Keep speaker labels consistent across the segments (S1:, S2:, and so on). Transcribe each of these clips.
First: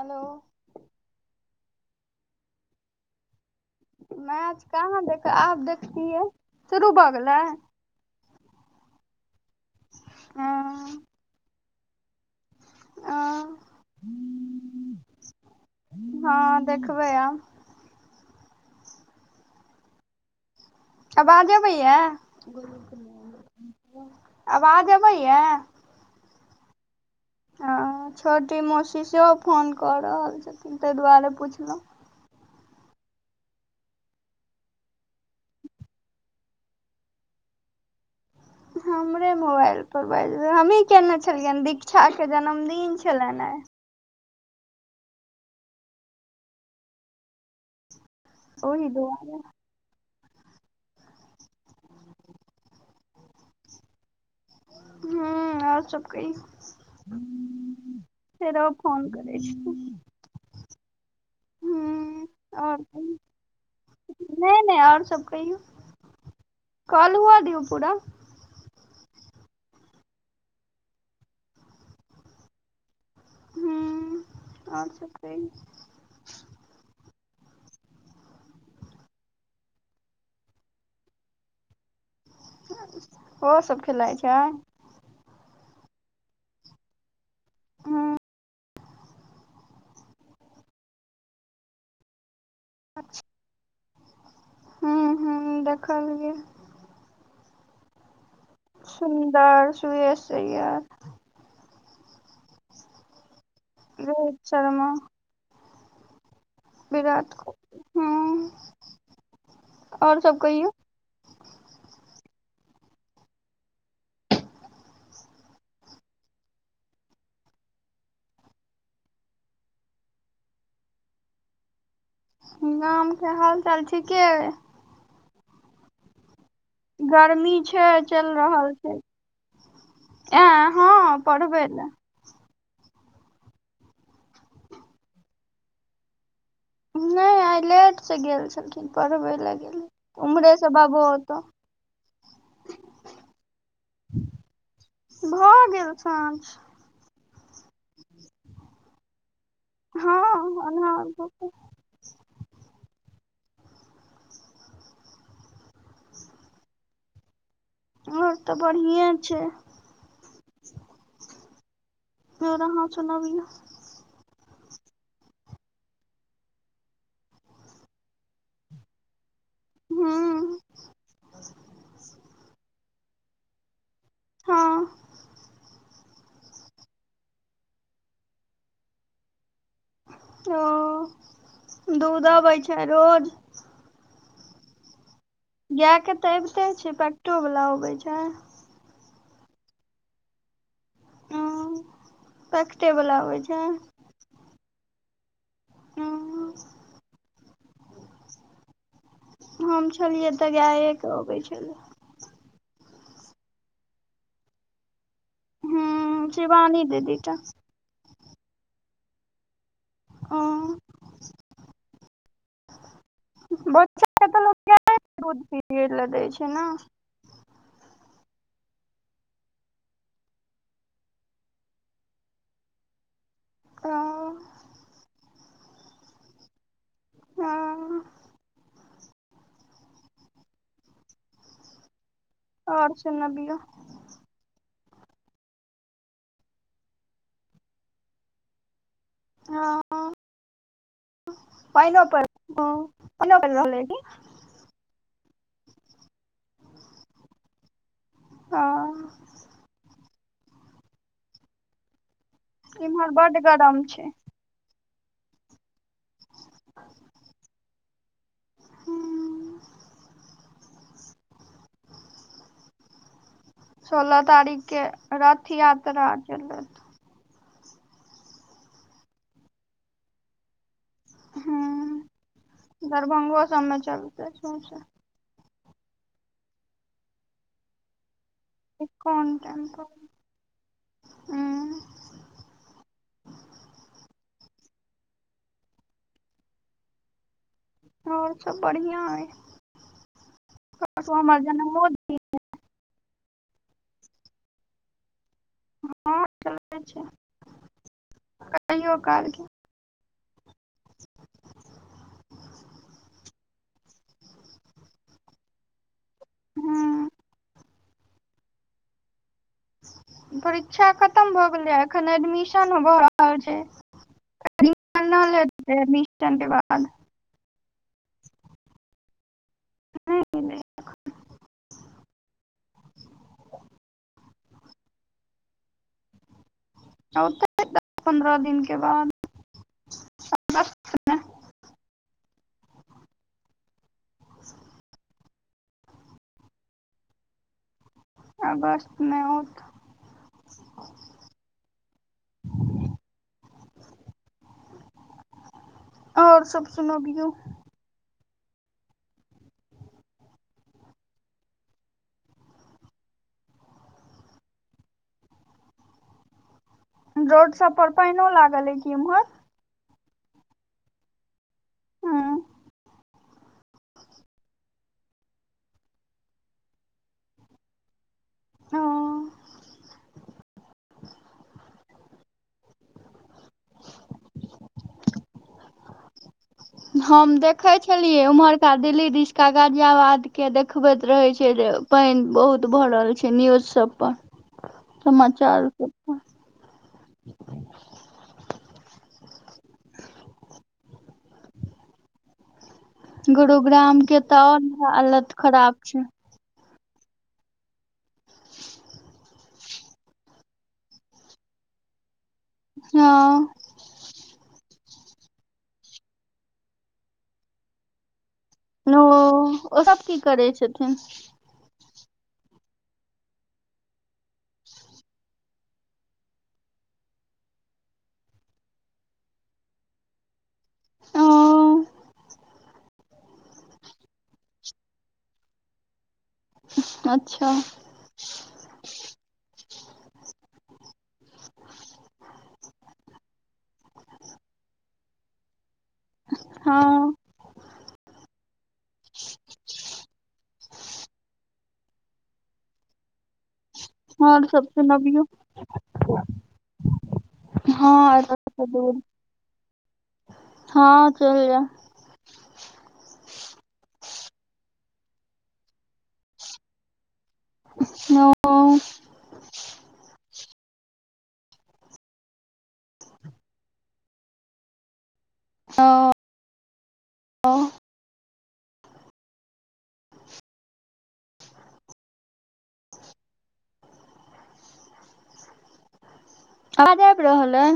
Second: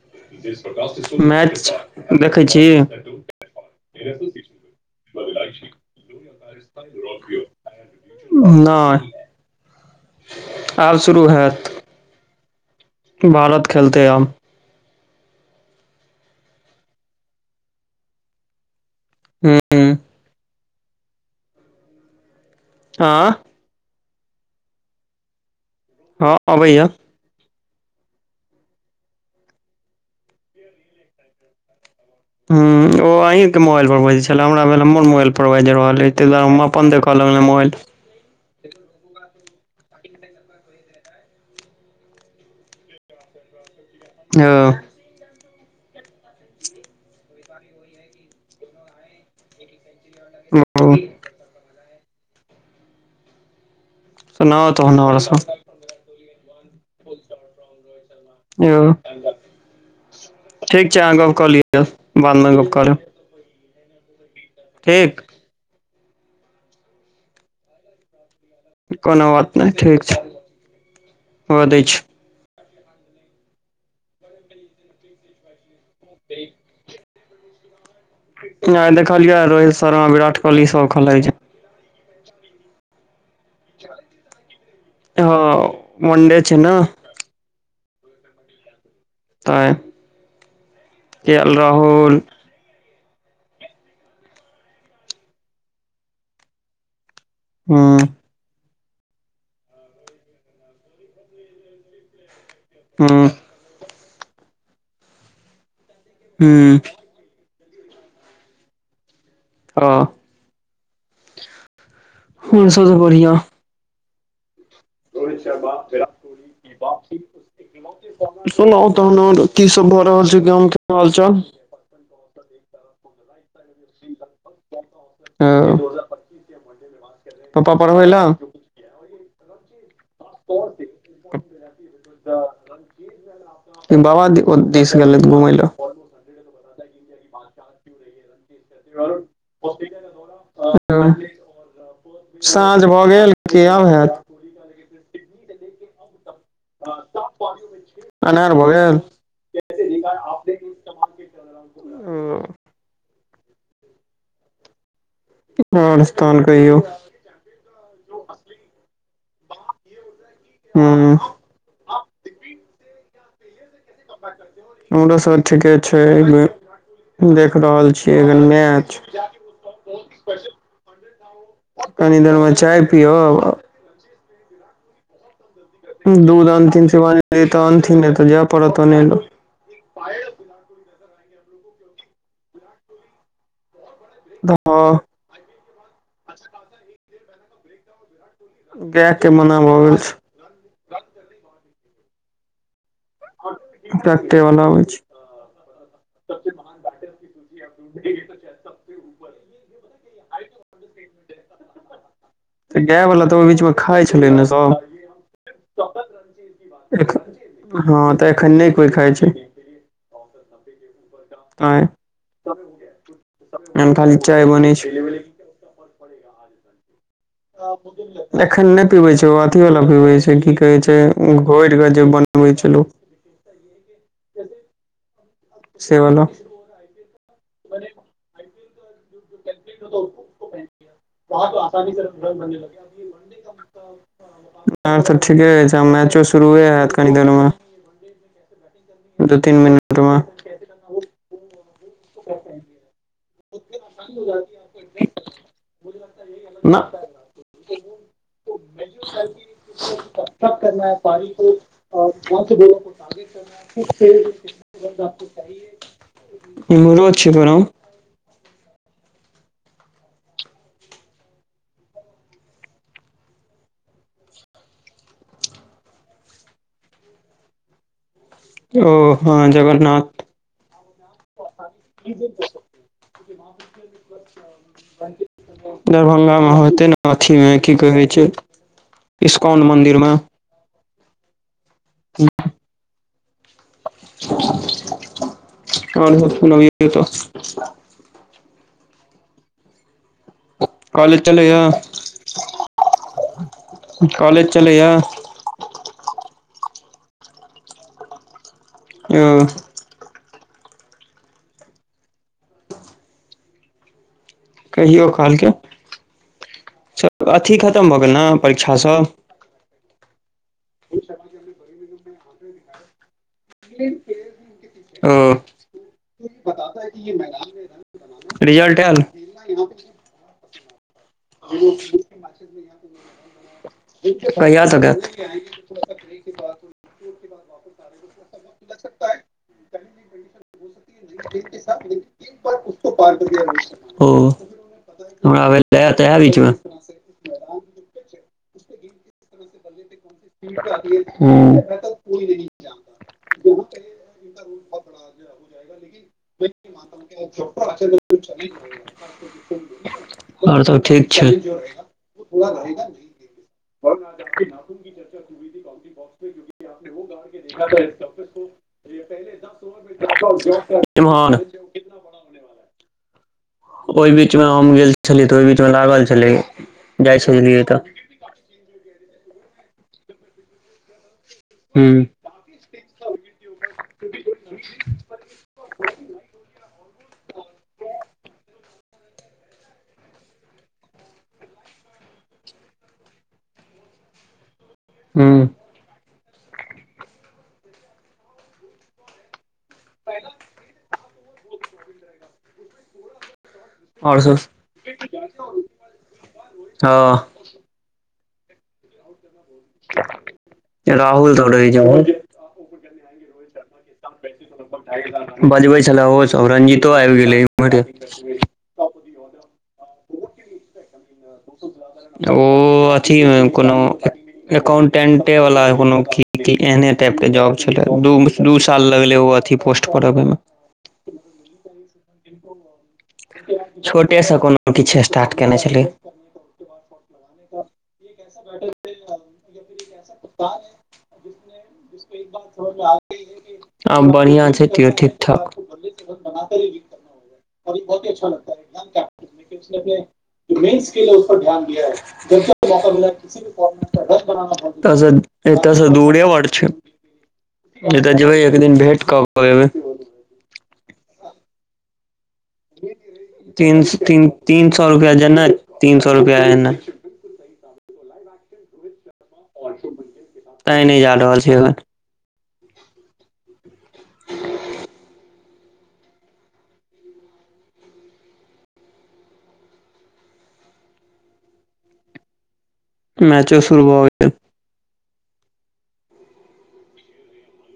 S1: Hello
S2: match देखै छी
S1: match कहाँ देख आब देखतियै शुरू भऽ गेलै
S2: नहि आब
S1: हँ
S2: शुरू होयत भारत खेलतै आब
S1: हँ देखबै आब
S2: हू
S1: आवाज अबैया
S2: आँ
S1: आवाज अबैया
S2: हँ अबैया
S1: हँ छोटी मौसी सेहो फोन कऽ रहल छथिन ताहि दुआरे पुछलहुँ
S2: हँ ओ ओ अहींके मोबाइल पर बाजै छलै हमरा भेल हमर मोबाइल पर बैज रहल ऐ ताहि द्वारे हम अपन देख लगलो मोबाइल
S1: हमरे मोबाइल पर बाज हमही केयने छलियनि दीक्षा कऽ जन्मदिन छलनि आ
S2: ओ
S1: ओहि दुआरे
S2: ओ सुनाउ तहन
S1: हू
S2: सब
S1: आओर सब कहियो फेरो ओ
S2: यौ
S1: फोन करे छै
S2: ठीक छै अहाँ गप्प कऽ लिय बादमे गप्प
S1: आओर
S2: करब
S1: नहि नहि और सब कहियो काॅल हुअ दियो पूरा
S2: कोनो बात नहि ठीक छैय हुअ दैय छी
S1: हू और सब कहियो
S2: ठीक आ देखलियै रोहित शर्मा विराट कोहली सब खेलैय छैय
S1: ओहो सब खेलाइ छैय
S2: हॅं वनडे छैय नऽ
S1: हू
S2: तै के एल राहुल
S1: अच्छा हुँ हुँ देखलियै
S2: हुँ
S1: सुन्दर सुयश अय्यर
S2: हूॅं
S1: रोहित शर्मा
S2: हूँ
S1: विराट कोहली हॅं
S2: हँ हम सब तऽ बढ़ियाँ [inaudible] सुनाउ तहन आर की सब भऽ रहल छै गाम के हाल चाल
S1: गामके हाल चाल ठीके ऐ
S2: हँ
S1: गरमी छै चलि रहल छै ऐं हँ पढ़बै लऽ
S2: बाबा दिस गेलैथ घुमय लऽ
S1: नय आइ लेट से गेल छलखिन पढ़बै लऽ गेले ओम्हरेसँ बाबो
S2: लए
S1: ओता
S2: साँझ भऽ गेल कि आब हैत
S1: भऽ गेल साँझ
S2: अन्हार भऽ गेल
S1: हँ अन्हार भऽ गेल
S2: अ, आओर सब तहन कहियौ
S1: आओर तऽ बढ़िएँ छै
S2: हूं
S1: आओर अहाँ सुनबियौ
S2: हमरो सब ठीके छै ऐमे देख रहल छियै एखन मैच
S1: हूँ
S2: कनि देर मे चाय पियब आब
S1: हँ
S2: दूध अनथिन सेवानि दी तऽ अनथिन ने तऽ जाय पड़त आनै लऽ
S1: ओ दूध अबै छै रोज
S2: हाँ
S1: गायके तऽ अबिते छै पैक्टो वला अबै छै
S2: गायके मना भऽ गेल छै
S1: ओ पैक्टे बला आबै छै
S2: पैक्टे वला अबै छै
S1: हूँ
S2: [inaudible]
S1: हम छेलियै तऽ गाए कऽ अबै छलै
S2: तऽ गाय वला तऽ ओहि बीच मे खाय छलै नऽ सब
S1: हूँ शिवानी दीदी टा
S2: हँ तऽ एखन नय कोइ खाइ छै
S1: ओ
S2: आंय ओयमे खाली चाय बनै छै।
S1: द [unintelligible] पीरड ल दै छै ने
S2: [inaudible] एखन नय पीबै छै ओ अथी वला पीबे छै की कहै छै घोर कऽ जे बनबै छेलौ [inaudible]
S1: आ
S2: सेवलो
S1: हुँ आओर सुनबियौ
S2: [inaudible] आओर सब तऽ ठीके अछि आब मैचो शुरुए हैत कनि देर मे दू तीन
S1: हँ
S2: मिनट मे
S1: पइनो पाइनो पड़ि रहलै ये की
S2: न
S1: अ इम्हर बड्ड गरम छै
S2: [unintelligible] [inaudible] इम्हरो छै गरम [inaudible]
S1: हूँ सोलह तारीख के रथ यात्रा छेलै
S2: ओ हँ जगन्नाथ
S1: हूं दरभंगो सबमे चलतै सौंसे
S2: [inaudible] दरभंगामे होतै न अथीमे की कहै छै
S1: ईसकोन
S2: इस्कॉन
S1: टेम्पल
S2: मंदिर में
S1: हुँ
S2: [inaudible] आओर सब सुनबियौ तऽ
S1: आओर सब बढ़ियाँ अय परसु
S2: कॉलेज
S1: हमर
S2: चलैया
S1: जन्मो दिन
S2: कॉलेज चलैय
S1: हँ चलै छै कहियो
S2: यो
S1: कालके
S2: कहियो कालके
S1: हूं
S2: अथी खतम भऽ गेल ने परीक्षा सब
S1: परीक्षा खतम भऽ गेलैये एखन एडमिशन भऽ रहल छै
S2: ओ
S1: रिजल्ट हेतै एडमिशन के बाद
S2: रिजल्ट एल
S1: [unintelligible]
S2: [unintelligible]
S1: औतै दस पन्द्रह दिन के बाद दस
S2: ओ हमरा भेल दै [unintelligible] त तऽ एहे बीचमे
S1: अगस्त मे आओत
S2: हुँ [inaudible]
S1: आओर सब सुनबियौ
S2: [inaudible] आओर सब ठीक छै [unintelligible]
S1: रोड सब पर पाइनो लागल हय की इम्हर
S2: इम्हर
S1: हँ।
S2: ओहि बीच मे हम गेल छेलियै तऽ ओहि बीचमे लागल छलै जाइ छेलियै तऽ
S1: ओ
S2: हूँ
S1: हम देखै छलियै उम्हरका दिल्ली दिशका गाजियाबाद के देखबति रहै छै जे पानि बहुत भरल छै न्यूज सब पर।
S2: [inaudible]
S1: समाचार पर छै।
S2: ब [unintelligible]
S1: गुरुग्राम के
S2: और सब
S1: त आओर हालत खराब छै।
S2: हँ। राहुल तब रहै छै [unintelligible]
S1: हँ
S2: बजबै छले ओ सब रंजितो आबि गेलै इम्हरे
S1: नउ ओ सब की करै छथिन
S2: ओ अथीमे कोनो एकाउंटेंटे वाला कोनो की एहने टाइप के जॉब छले द दू साल लगलै ओ अथी पोस्ट पर अबैमे
S1: अं
S2: छोटेसँ कोनो किछ स्टार्ट केने छलै
S1: अच्छा
S2: एकऐसा बैरा कप्तान है [unintelligible] आब बढ़िआ छै तैयो ठीक बना
S1: हँ
S2: बहुती अच्छा लग [unintelligible] उने अपने मेन स्केेल ह उपर ध्यान दै दर्जा मौका मिल किस भी फॉर्न [unintelligible]
S1: आओर सब
S2: एतय सॅ
S1: सुनबियौ
S2: एतय सॅ दूरे बड़ छै तब तऽ जेबै एक
S1: हँ
S2: दिन
S1: दूर
S2: भेट क कऽ ऐबै
S1: हँ चलि जाउ
S2: तीन सो तीन तीन सो रुपआ जेनाई तीन सो रुपआ एनाई
S1: ओ
S2: तै नय जा रहल छि एखन [inaudible]
S1: ह ओ [inaudible]
S2: मैचो शुरू भ गेल
S1: आज आबि रहल अय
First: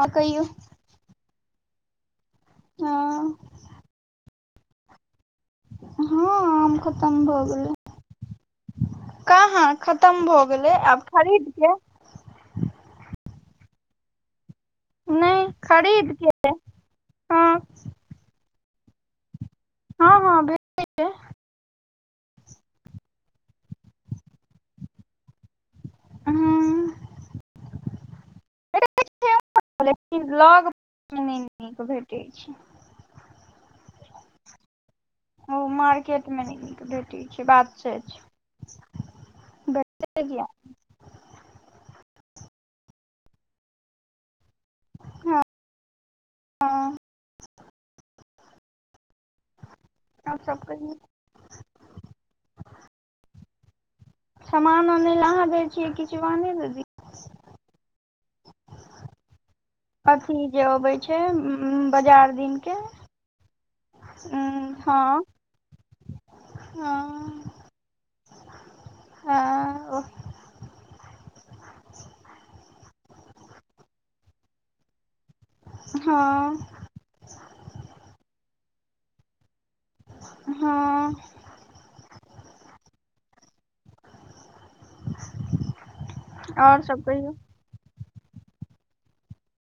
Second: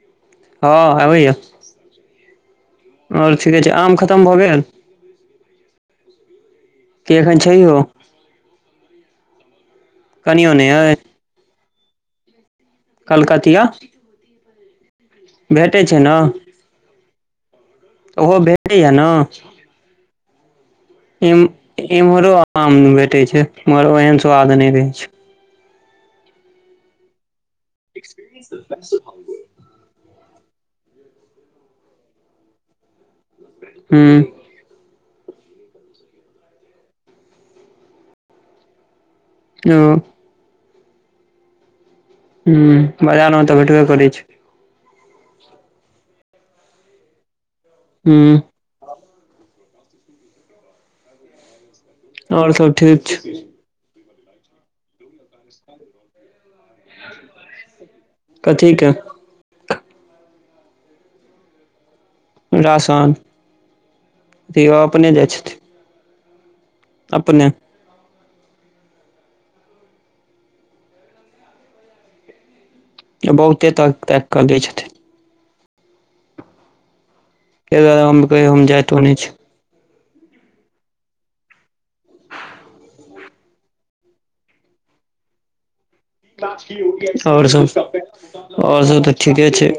S1: आँ कहियौ
S2: हँ आबै यऽ आओर
S1: हँ
S2: छिके छै आम खतम भऽ गेल
S1: हँ आम खतम
S2: कि
S1: भऽ
S2: एखन छैहो
S1: गेलै काहां खतम भऽ
S2: कनियो नहि
S1: गेलै
S2: अइ
S1: आब खरीदके
S2: कलकतिया
S1: नहि
S2: भेटै छै न
S1: खरीद के हँ
S2: ओहो भेटैया न
S1: हँ हँ भेंटय
S2: ईम् इम्हरो आम भेटे छै मगर ओहेन स्वाद नहि रहै छै
S1: हूं
S2: एक्सपीरियंस सुंग [unintelligible]
S1: लेकिन लग नय नीक भेटै छै
S2: हूं
S1: ओ मार्केट मे नय भेटै छै बात से छै
S2: ओ
S1: से किए
S2: हूं बजार मे तऽ भेटबे करै छै
S1: हँ हँ
S2: हूं
S1: आओर सब कहियौ
S2: आओर सब ठीक छै
S1: समान ओने लेऽ अहाँ गेल छियै कि शिवानी दीदी
S2: कथी के
S1: अथी जे अबे छै उं उ बाजार दिन के
S2: राशन
S1: ऊं
S2: दियौ
S1: हँ
S2: अपने जाइ छथिन अपने
S1: हँ हँ ओ
S2: बहुते तक ताकि कऽ दै छथिन
S1: हँ
S2: तै दुआरे हम कहियो हम जाइतो नय छी
S1: हँ [inaudible] और सब कहियौ
S2: आओर सभ आओर सभ तऽ ठीके छै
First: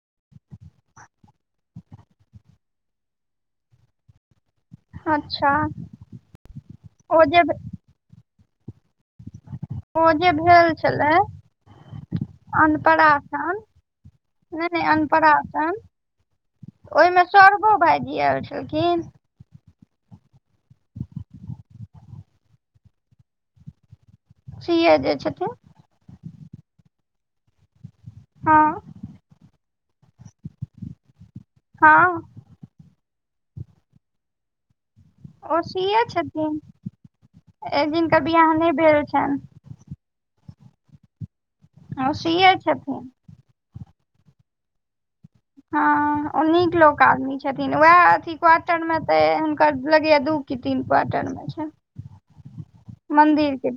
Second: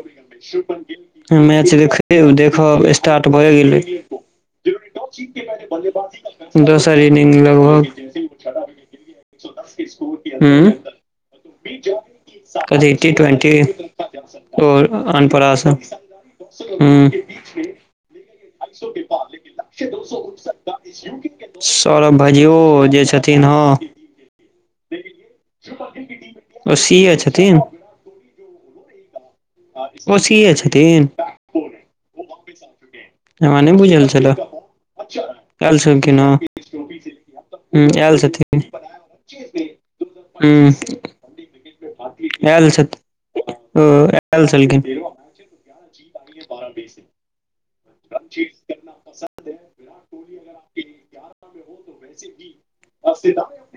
S2: मैच देखे देखब स्टार्ट भए गेलै
S1: अच्छा
S2: दोसर
S1: ओ
S2: इनिंग
S1: जे
S2: लगभग
S1: ओ जे भेल
S2: ऊं
S1: छलै
S2: कथी टी ट्वेंटी
S1: अन्नप्राशन नहि नहि
S2: आओर अन्नप्राशन
S1: ओहिमे
S2: ऊं
S1: सौरभो भाइजी आयल छै
S2: [unintelligible] सौरभ भाइजी ओ जे छथिन हं
S1: सी ए जे छथिन
S2: ओ सी ए छथिन
S1: हँ
S2: ओ सी ए छथिन
S1: हँ
S2: हमरा नय बुझल छले आयल छलखिन हं
S1: एक दिन के बियाह नहि भेल छनि
S2: हूं
S1: ओ सी ए
S2: एल
S1: छथिन
S2: छथि ओ एल छलखिन
S1: हँ ओ नीक लोक आदमी छै छथिन वैह अथी क्वार्टर मे ते हुनकर लगैया दू की तीन क्वार्टर मे छैन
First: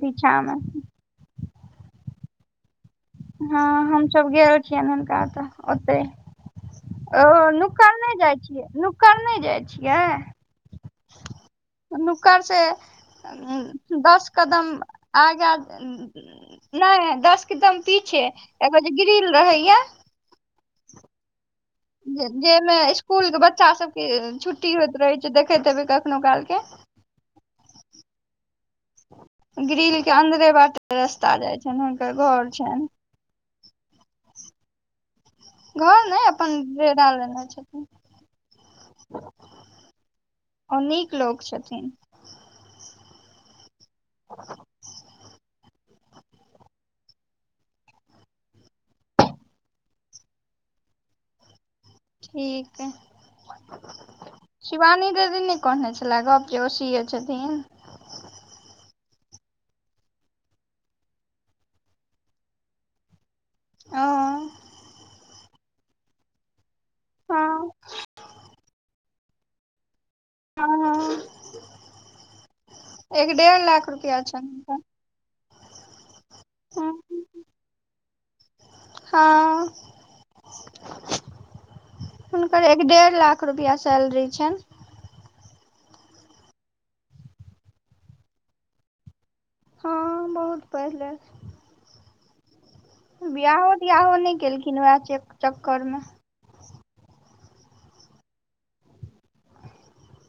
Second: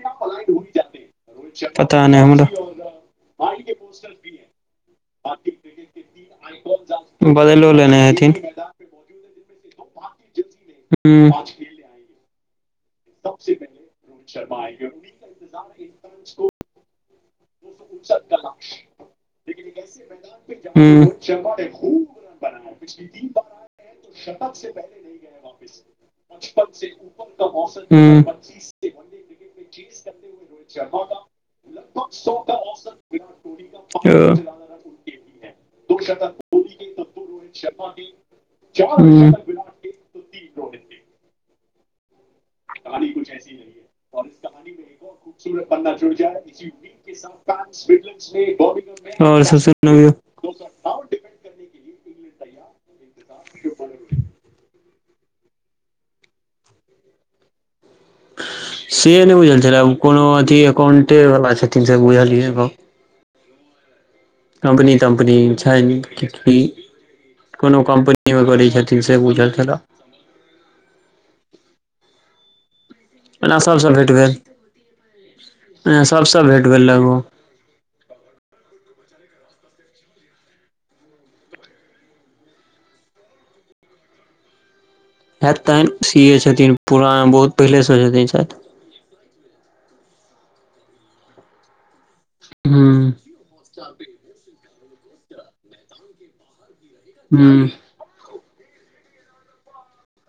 S1: पीछा मे
S2: पता नय हमरा
S1: हँ हम सभ गेल छियनि हुनका ओतऽ ओतय ओ
S2: बदलो
S1: नुकल
S2: लेने
S1: नय
S2: हेथिन
S1: जाइ छियै नुकल नय जाइ छियै
S2: हूँ
S1: नुकर से दस कदम आगा नय दस कदम पीछे एगो जे ग्रील रहैया
S2: हूँ
S1: जेमे इसकुल के बच्चा सभके छुट्टी होइत रहै छै देखैत हेबै कखनो काल के
S2: हूं
S1: ग्रिल के अन्दरे बाटे रस्ता जय छनि हुनकर घर छनि
S2: ओ
S1: घर नहि अपन डेरा लेने छथिन ओ नीक लोक छथिन
S2: [unintelligible] कहानी कुछ ऐसी नहिऔ [unintelligible] इस कहानी मे खूबसूरत पन्ना जुड़ जा [unintelligible] ए इसी भी- र [unintelligible] सबस न [unintelligible]
S1: ठीक अइ शिवानी दीदी नै कहने छलेजे ओ सि ए छथिन
S2: से नहि बुझल छलै ओ कोनो अकाउंटे वाला छथिन से बुझलिय गप
S1: ओ
S2: कम्पनी-तम्पनी छ
S1: हँ
S2: कोनो कम्पनी मे करै छथिन। से बुझल छल।
S1: हाँ-हाँ एक
S2: ओना
S1: डेढ़
S2: सभसँ
S1: लाख
S2: भेट
S1: रुपआ
S2: भेल
S1: छैन हुनका
S2: ओना सभसँ भेट भेल
S1: हँ
S2: लगभग
S1: हाँ हुनकर एक डेढ़ लाख रुपआ सैलरी छनि।
S2: हैतन सी ए छथिन पुरान बहुत पहिलेसँ छथिन शायद
S1: हाँ बहुत पहिले
S2: हूँ
S1: बिाआहो तियाहो नहि केलखिन वएह च-चक्कर मे
S2: हूँ
S1: [unintelligible]